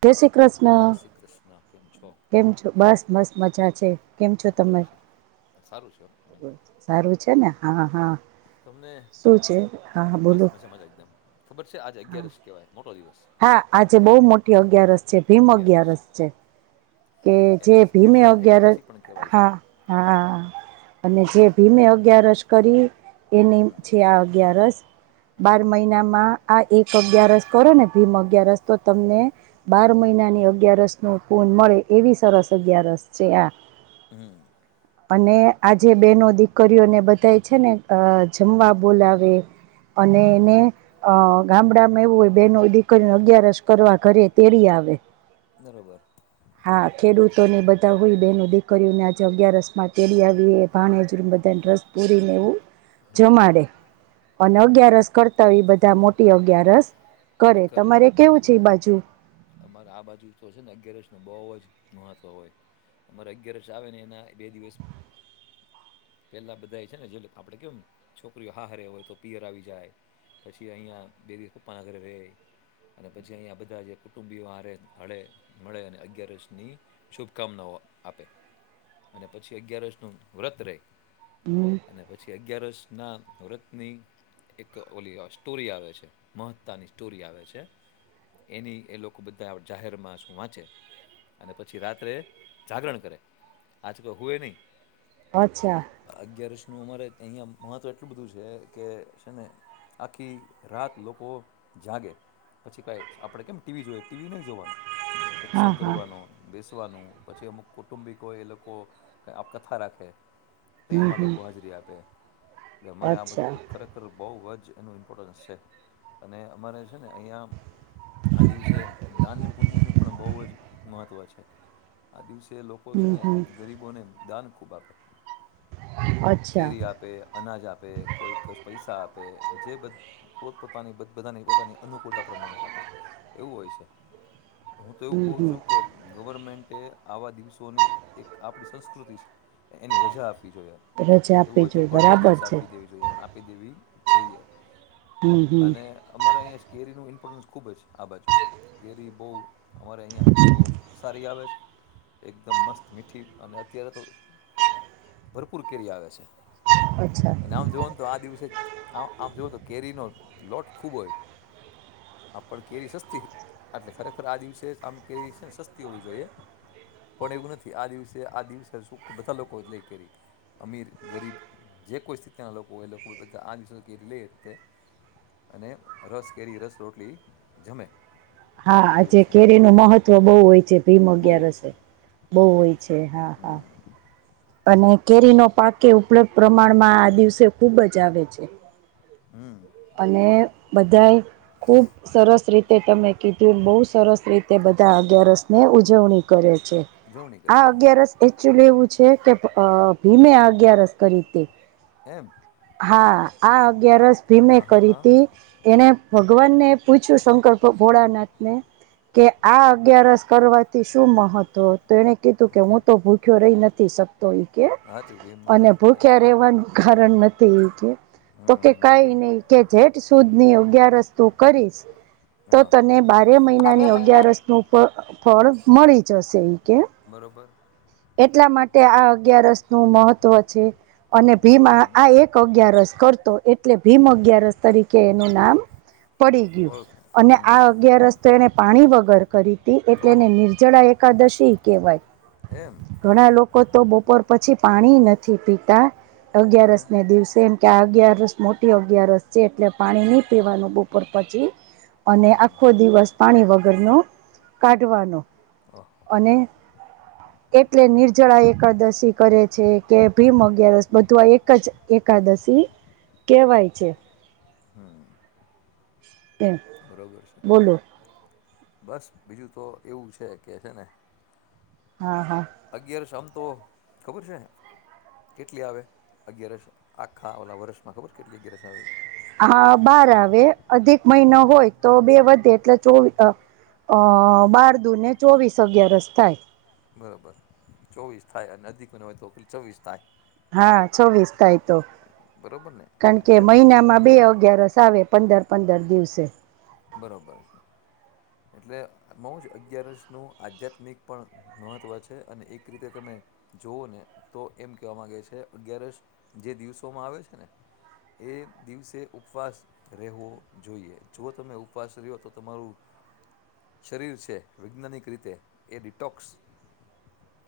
જય શ્રી કૃષ્ણ. કેમ છો? બસ મસ્ત મજા છે. કેમ છો તમે? સારું છે ને હા હા. શું છે હા બોલો. હા હા આજે બહુ મોટી અગિયારસ છે. ભીમ અગિયારસ છે. કે જે ભીમે અગિયાર હા હા અને જે ભીમે અગિયારસ કેરી એની છે આ અગિયારસ બાર મહિનામાં આ એક અગિયારસ કરો ને ભીમ અગિયારસ તો તમને બાર મહિનાની અગિયારસનું પૂન મળે એવી સરસ અગિયારસ છે આ હમ અને આજે બેનો દીકરીઓને બધાય છે ને અ જમવા બોલાવે અને એને અ ગામડા એવું હોય બનો દીકરી ન અગિયારસ કરવા ઘરે તેડી આવે બરોબર હા ખેડૂતો ની બધા હોય બહેન દીકરીઓને આજે અગિયારસ માં તેડી આવી એ ભાણેજ બધા ને રસ પૂરીને એવું જમાડે અને અગિયારસ કરતા એ બધા મોટી અગિયારસ કરે તમારે કેવું છે એ બાજુ મારે આ બાજુ તો છે ને અગિયાર રસ નુ બહુ જ મહત્વ હોય અમારે અગિયાર આવે ને એના બે દિવસ પેલા બધા છે ને જે આપડે કેમ છોકરીઓ હારે હોય તો પિયર આવી જાય પછી અહિયાયા બે કોપ્પા આગડ રહે અને પછી અહિયાયા બધા જે કુટુંબી મળે મળે અને અગિયારસની શુભકામનાઓ આપે અને પછી અગ્યયાર વર્ષ નું વ્રત રે હમ અને પછી અગિયારસ કૃષ્ણ વ્રતની એક ઓલી સ્ટોરી આવે છે મહત્તાની સ્ટોરી આવે છે એની એ લોકો બધા જાહેર માં શું વાંચે અને પછી રાત્રે જાગરણ કરે આજ કોઈ હુએય નહી અચ્છા નું અમારે અહિયાં મહત્વ એટલું બધું છે કે છે ને આખી રાત લોકો જાગે પછી કઈ આપણે કેમ ટીવી જોઈ ટીવી નઈ જોવાનું હા સત્સંગ હા કરવાનો પછી અમુક કુટુંબિકો એ લોકો કથા રાખે તો હમ એમાં હમ લોકો હાજરી આપે એટલે અમારે આ બાજુ અચ્છા તો ખરેખર બહુ હજ એનું ઇમ્પોર્ટન્સ છે અને અમારે છે ને અહીંયા આ દિવસે દાનં પુન્ય નું પણ બહુ જ મહત્વ છે આ દિવસે જે લોકો છે હમ ને હમ ગરીબોને દાન ખૂબ આપે અચ્છા કેરી આપે અનાજ આપે તે કોઈક પૈસા આપે જે પોત પોતાની બધાની પોતાની અનુકૂળતા પ્રમાણે આપે એવું હોય છે હું તો એવું હમ કહું હમ છું કે ગવર્મેન્ટે આવા દિવસોની એક આપણી સંસ્કૃતિ છે એની રજા આપવી જોઈએ રજા આપી જોઈ બરાબર છે આપી દેવી જાઈએ હમ હમ અને અમારે કેરીનુ ખૂબ જ આ બાજુ કેરી બહુ અમારે અહિયાં બહુ સારી આવે છે એકદમ મસ્ત મીઠી અને અત્યારે તો ભરપૂર કેરી આવે છે અચ્છા અને આમ જોવનું તો આ દિવસે આમ આમ જોવો તો કેરીનો લોટ ખુબ હોય આપ પણ કેરી સસ્તી એટલે ખરેખર આ દિવસે આમ કેવી છે ને સસ્તી હોવી જોઈએ પણ એવું નથી આ દિવસે આ દિવસે બધા લોકો એટલે કેરી અમીર ગરીબ જે કોઈ સ્થિતિના લોકો એ લોકો બધા આ દિવસો કેરી લેતે અને રસ કેરી રસ રોટલી જમે હા આજે કેરી ન મહત્વ બહુ હોય છે ભીમ અગયારસે બહુ હોય છે હા હા અને કેરી ન પાકે એ ઉપલબ્ધ પ્રમાણમાં આ દિવસે ખુબ જ આવે છે અને બધા ખુબ સરસ રીતે તમે કીધું બહુ સરસ રીતે બધા અગિયારસ ને ઉજવણી કરે છે આ અગિયારસ એચ્યુ લેવું છે કે ભીમે અગિયારસ કરી તી એમ હા આ અગયારસ ભીમે કરી તી એને ભગવાનને પૂછ્યું શંકર ભોળાનાથને કે આ અગિયારસ કરવાથી શું મહત્વ તો એને કીધું કે હું તો ભૂખ્યો રહી નથી શકતો કે અને ભૂખ્યા રહેવાનું કારણ નથી એ કે તો કે કેઈ કે જેટ સુદની અગયારસ તુ કરીશ તો તને બારે મહિનાની અગિયારસ નું ફળ મળી જશે કે બરોબર [inaudible] એટલા માટે આ અગિયારસ નું મહત્વ છે અને ભીમા આ એક અગિયારસ કરતો એટલે ભીમ અગિયારસ તરીકે એનું નામ પડી ગયું અને આ અગિયારસ તો એને પાણી વગર કરી હતી એટલે એને નિર્જળાએકાદશ તી કેવાય ઘણા લોકો તો બપોર પછી પાણી નથી પીતા અગિયારસ ને દિવસે એમ કે અગિયારસ મોટી અગિયારસ છે એટલે પાણી નહી પીવાનું બપોર પછી અને આખો દિવસ પાણી વગરનો કાઢવાનો અને [inaudible] એટલે નિર્જળા એકાદશી કરે છે કે ભીમ અગિયારસ બધું આ એક જ એકાદશ શી કહેવાય છે હમ એ બોલો બસ બીજું તો એવું છે કે છે ને હા હા અગિયારસ આમ તો ખબર છે કેટલી આવે અગિયારસ આખા ઓલા વરષમાં ખબર કેટલી અગિયારસ આવે હા બાર આવે અધિક મહિનો હોય તો બે વધે એટલે ચોવી અ અ બાર દુ ને ચોવીસ અગયારસ થાય બરોબર ચોવીસ થાય અને અધિકને હોય તો ચોવીસ થાય હા ચોવીસ તાય તો કારણ કે મહિનામાં બે અગયારસ આવે પંદર પંદર દિવસે બરોબર એટલે એમાં હું છે અગિયારસનું આધ્યાત્મિક પણ મહત્વ છે અને એક રીતે તમે જોવ ને તો એમ કેવા માંગે છે અગયારસ જે દિવસોમાં આવે છે ને એ દિવસે ઉપવાસ રહેવો જોઈએ જો તમે ઉપવાસ રહ્યો તો તમારું શરીર છે વૈજ્ઞાનિક રીતે એ ડિટોક્સ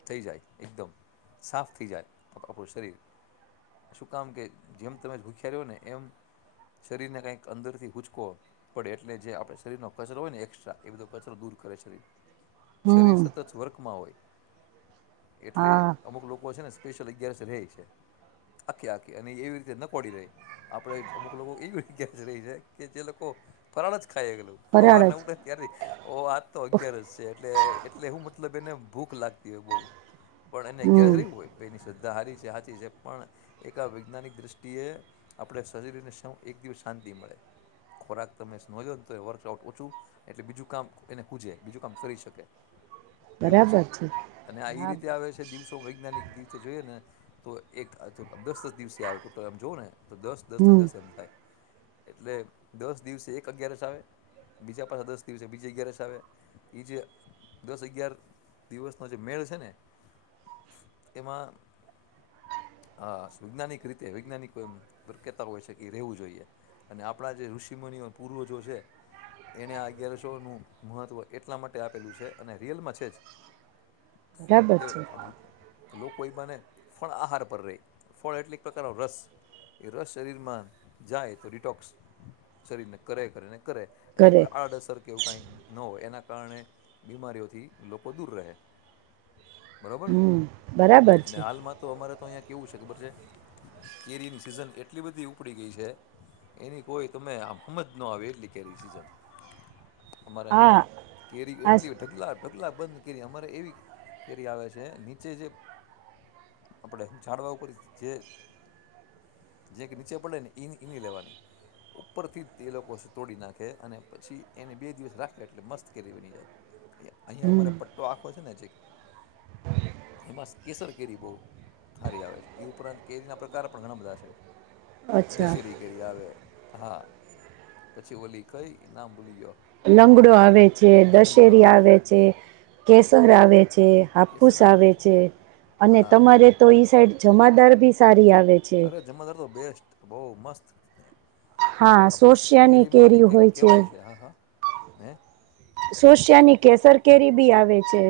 થઈ જાય એકદમ સાફ થઈ જાય આપડુ શરીર શું કામ કે જેમ તમે ભૂખ્યા રહો ને એમ શરીર ને કઈક અંદર થી હુચકો પડે એટલે જે આપડે શરીરનો કચરો હોય ને એકક્સ્ટ્રા એ બધો કચરો દૂર કરે શરીર શરીર હમ સતત વર્ખમાં હોય એટલે હા અમુક લોકો છે ને સલી અગિયારસે રહે છે આખી આખી અને એવી રીતે નકોડી રહે આપડે અમુક લોકો એવી [unintelligible] રહી છે કે જે લોકો ફરાળ જ ખાયા કરે હવાર ફરાળ ના જ ઉડે ત્યારથી ઓ આજ તો અગિયારસ છે એટલે એટલે હું મત મતલબ એને ભૂખ લાગતી હોય બહુ પણ એને હમ અગિયારસ હોય તેની સ હારી છે હાચી છે પણ એક વૈજ્ઞાનિક દ્રષ્ટિએ આપડે શરીરને એક દિવસ શાં તી મળે ખોરાક તમેને તો વર્કઆઉટ ઓછું એટલે બીજું કામ એને ખુજે બીજું કામ કરી શકે એવું છે અને એ હા રીતે આવે છે દિવસો વૈજ્ઞાનિક દ તે જોઈએ ને તો એક દસ દસ દિવસે આવે ટોટલમ જોઓ ને તો દસ દસ ને હમ દસ એમ થાય એટલે દસ દિવસે એક અગિયારસ આવે બીજા પાછ દસ દિવસે બીજા અગિયારસ આવે એ જે દસ અગિયાર દિવસનોો જે મેળ છે ને એમાં હા વૈજ્ઞાનિક રીતે વૈજ્ઞાનિક એમ કતા હોય છે કે રેવું જોઈએ અને આપડા જે ઋષિમનિઓ પૂર્વજો છે એને આ અગિયારસો ન મહત્વ એટલા માટે આપેલું છે અને રિયલમાં છે જ બરાબર કે છે અલ લોકો એ બને ફળ આહાર પર રહે ફળ એટલે એક પ્રકારનો રસ એ રસ શરીરમાં જાય તો રિટોક્સ શરીરને કરે કરેને કરે એની ઘરે કોઈ આડઅસર કે એવું કઈ ન હોય એના કારણે બીમારીઓથી લોકો દૂર રહે બરોબર હમ બરાબર અને છે હાલમાં તો અમારે તો અહીં કેવું છે ખબર છે કેરીની સિઝન એટલી બધી ઉપડી ગઈ છે એની કોઈ તમેમદ નો આવ એટલી કેિન અમારે હા અહિયાં કેરી આ એટલી ઢગલા પટલા બંધ કેરી અમારે એવી કેરી આવે છે નીચે જે આપણેે હું જાાડવા પરિસ્થિતિ છે જે નીચે પડે ને ઈ ઈની લેવાની ઉપરથી જ એ લોકો તોડી નાખે અને પછી એને બે દિવસ રાખે એટલે મસ્ત કેરી બની જાય અહિયાં અમારે હમ પટ્ટો આખો છે ને જે એમાં કેસર કેરી બહુ હારી આવે છે ઉપરાંત કેરીના પ્રકાર પણ ઘણા બધા છે અચ્છા દશેરી ઘેરી આવે હા પછી ઓલી કઈ નામ ભૂલી ગયો લંગડો આવે છે દશેરી આવે છે કેસર આવે છે હાપુસ આવે છે અને તમારે તો ઈ સાઈડ જમાદાર બી સારી આવે છે અરે જમાદાર તો બેસ્ટ બહ મસ્ત હા શોશિયા ની કેરી હોય છે. શોશિયાની કેસર કેરી બી આવે છે.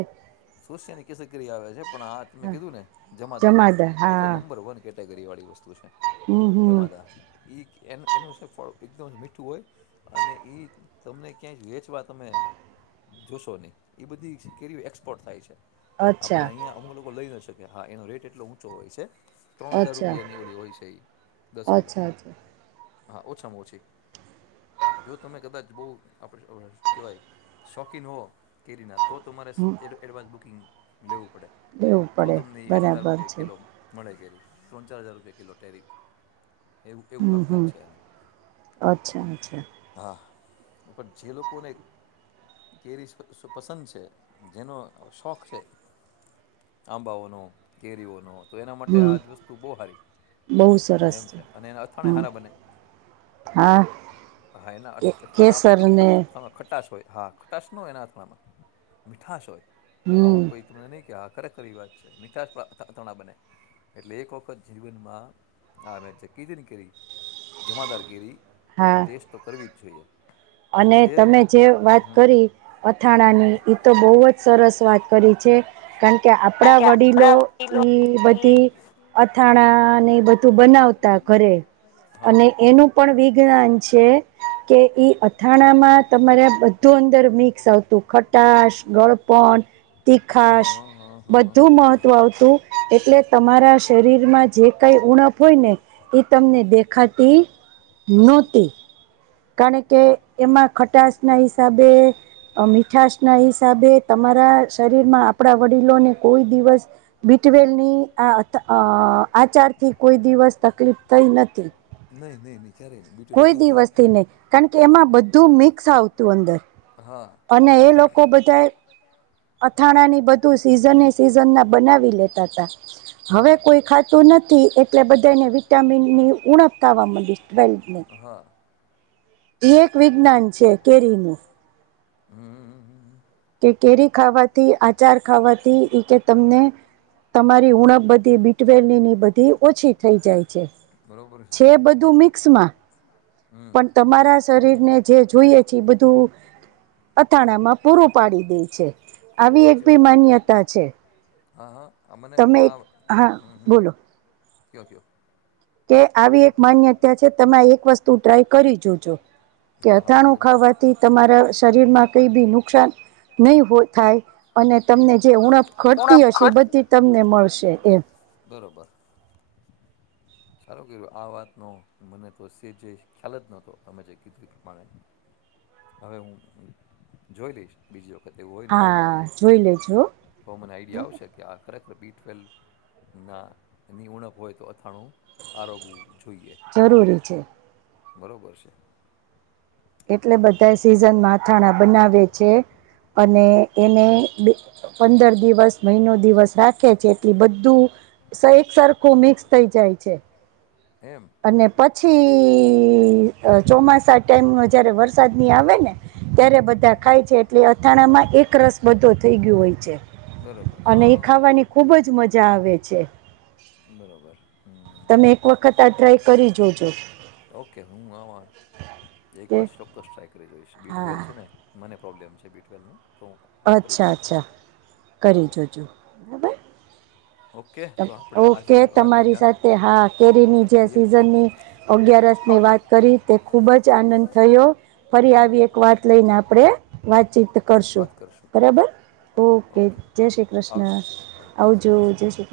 સોશિયાની કેસર કેરી આવે છે, પણ આ તમે હા કીધું ને જમાદાન, જમાદાર એ તો હા નંબર વન કેરી કેટેગરી વાળી વસ્તુ છે. હમ હમ જમાદાન ઈ એન એનું શ્રીફળ એકદમ મીઠું હોય, અને ઈ તમને ક્યાંય વેચવા તમે જોશો નહીં, ઈ બધી જ કેરીયું એક્સ પોર્ટ થાય છે. આપણે અચ્છા અહીંયા અમુક લોકો લઈ ન શકે. હા એનો રેટ એટલો ઊંચો હોય છે. ત્રણ હજાર અચ્છા રૂપિયાની ઓલી હોય છે ઈ દસ કિલો. અચ્છા અચ્છા હા. ઓછામાં ઓછી. જો તમે કદાચ બહું આપડે હું કેવાય, શોખીન હોવ કેરીના તો તમારે હમ [unintelligible] બુકિંગ લેવું પડે, લેવું તો પડે તમને એટલા બરાબર રૂપિયા છે કિલો મળે કેરી. ત્રણ ચાર હજાર રૂપિયા કિલો ટેરી હમ્મ-હમ્મ, અચ્છા-અચ્છા. એ પણ જે લોકોને કેરીઝ પસંદ છે, જેનો શોખ છે આંબાઓનો, કેરીઓનો તો એના માટે હમ આજ વસ્તુ બહુ હારી બહુ છે, સરસ એમ છે. અને એના અથાણાંય હમ હારા બને. હા. હા એના કે અટ અથાણાં આપણે કેમ કેસરને [unintelligible] ખટાશ હોય, હા ખટાશ ન હોય એના આથણામાં. મીઠાશ હોય, હમ આવું કંઈક નું નહીં કે આ ખરેખર એવી વાત છે. મીઠાશમાં અથાણા બને. એક વખત જીવનમાં આવે છે. ચકી કેરી, જમાદાર કેરી હા ટેસ્ટ તો કરવી જ જોઈએ. અને તમે જે વાત કરી અથાણાની ઇ તો બહુવજ સરસ વાત કરી છે, કારણ કે આપણા કે વડીલો આપડા વડીલો ઈ ઈ બધી અથાણા ને એ બધું બનાવતા ઘરે અને એનું પણ વિજ્ઞાન છે કે ઈ આથાણામાં તમારે બધું અંદર મિક્સ આવતું ખટાશ, ગળપણ તીખાસ, બધું મહત્વ આવતું એટલે તમારા શરીરમાં જે કઈ ઉણપ હોય ને, તમને દેખાતી નોતી, કારણ કે એમાં ખટાશ ના હિસાબે, મીઠાશના હિસાબે તમારા શરીરમાં આપણા વડીલોને કોઈ દિવસ બી ટ્વેલવની આચારથી કોઈ દિવસ તકલીફ નથી થઈ નથી. કોઈ દિવસથી નહી, કારણ કે એમાં બધું મિક્સ આવતું અંદર અને એ લોકો બધાય અથાણાની બધું સિઝને સિઝન ના બનાવી લેતાતા. હવે કોઈ ખાતું નથી, એટલે બધાને વિટામિનની ઉણપ થાવા મંડી. એ એક વિજ્ઞાન છે કેરીનું. [inaudible] કે કેરી ખાવાથી આચાર ખાવાથી એ કે તમને તમારી ઉણપ બધી બી ટ્વેલવની બધી ઓછી થઈ જાય. છે બધું મિક્સમાં પણ તમારા શરીરને જે જોઈએ છે એ બધું અથાણામાં પૂરું પાડી છે આવી એક ભી માન્યતા છે. હા હા તમે એક, હા બોલો [unintelligible] કે આવી એક માન્યતા છે તમે એક વસ્તુ ટ્રાય કરી જોજો કે અથાણું ખાવાથી તમારા શરીરમાં કઈ બી નુકસાન નહી થાય અને તમને જે ઉણપ ઉણપ ઘટતી હશે એ ખર્ચ બધી તમને મળશે એમ, સારૂં કેવાય. આ વાતનો મને તો કસેજય ખ્યાલ જ નહોતો અમે જે કીધું એ પ્રમાણે હવે હું જોઈ લઈશ બીજી હા જોઈ લેજો હો, બી ટ્વેલવની ઉણપ હોય તો અથાણું આરોગવું જરૂરી છે. બરોબર છે. એટલે બધા સિઝનમાં અથાણા બનાવે છે. અને એને પંદર દિવસ મહિનો દિવસ રાખે છે જેથી બધું સહેજ સરખું મિક્સ થઈ જાય છે. અને પછી ચોમાસા ટાઈમ જયારે વરસાદની આવેને ત્યારે બધા ખાય છે એટલે અથાણામાં એક રસ બધો થઈ ગયો હોય અને એ ખાવાની ખુબ જ મજા આવે છે. તમે એક વખત આ ટ્રાય કરી જોજો. એક કે વાર ચોક્કસ ટ્રાય કરી જોઈશ. બી ટ્વેલ હા છે ને મને પ્રોબ્મ બી ટ્વેલનું અચ્છા અચ્છા કરી જોજો બરાબર. ઓકે તમારી સાથે હા કેરીની જે સીઝનની અગારે વાત કરી તે ખૂબ જ આનંદ થયો ફરી આવી એક વાત લઈને આપણે વાતચીત કરશું. બરાબર? ઓકે જય શ્રી કૃષ્ણ આવજો જય શ્રીષ્ણ.